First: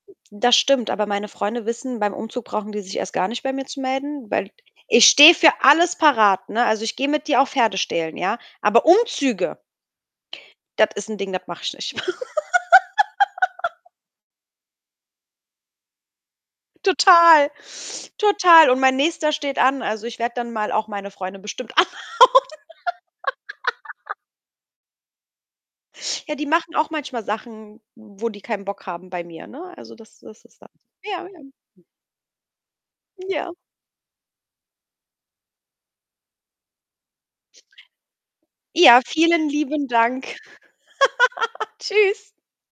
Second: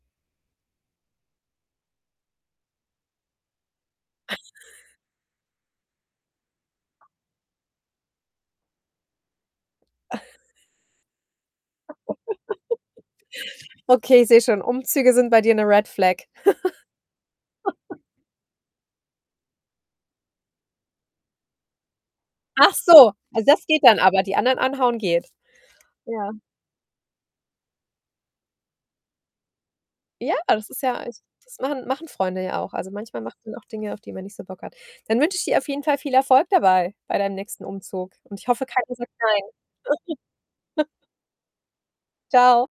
Das stimmt, aber meine Freunde wissen, beim Umzug brauchen die sich erst gar nicht bei mir zu melden, weil [unintelligible] ich stehe für alles parat, ne? Also, ich gehe mit dir auch Pferde stehlen, ja? Aber Umzüge das ist ein Ding, das mache ich nicht. Okay, ich sehe schon, Umzüge sind bei dir 'ne Red Flag. Total, total. Und mein nächster steht an, also, ich werde dann mal auch meine Freunde bestimmt anhauen. Ach so, also, das geht dann aber, die anderen anhauen geht? Ja. Ja, die machen auch manchmal Sachen, w wo die keinen Bock haben bei mir, ne? Also, das Ja, das ist das das halt ist so. ja echt Ja, das ja. machen machen Freunde ja auch. Also, manchmal machen Ja. die auch Dinge, auf die man nicht so Bock hat. Dann wünsche ich dir auf jeden Fall viel Erfolg dabei, bei deinem nächsten Umzug. Und ich hoffe, keiner Ja, sagt nein. vielen lieben Dank. Tschüss. Tschau.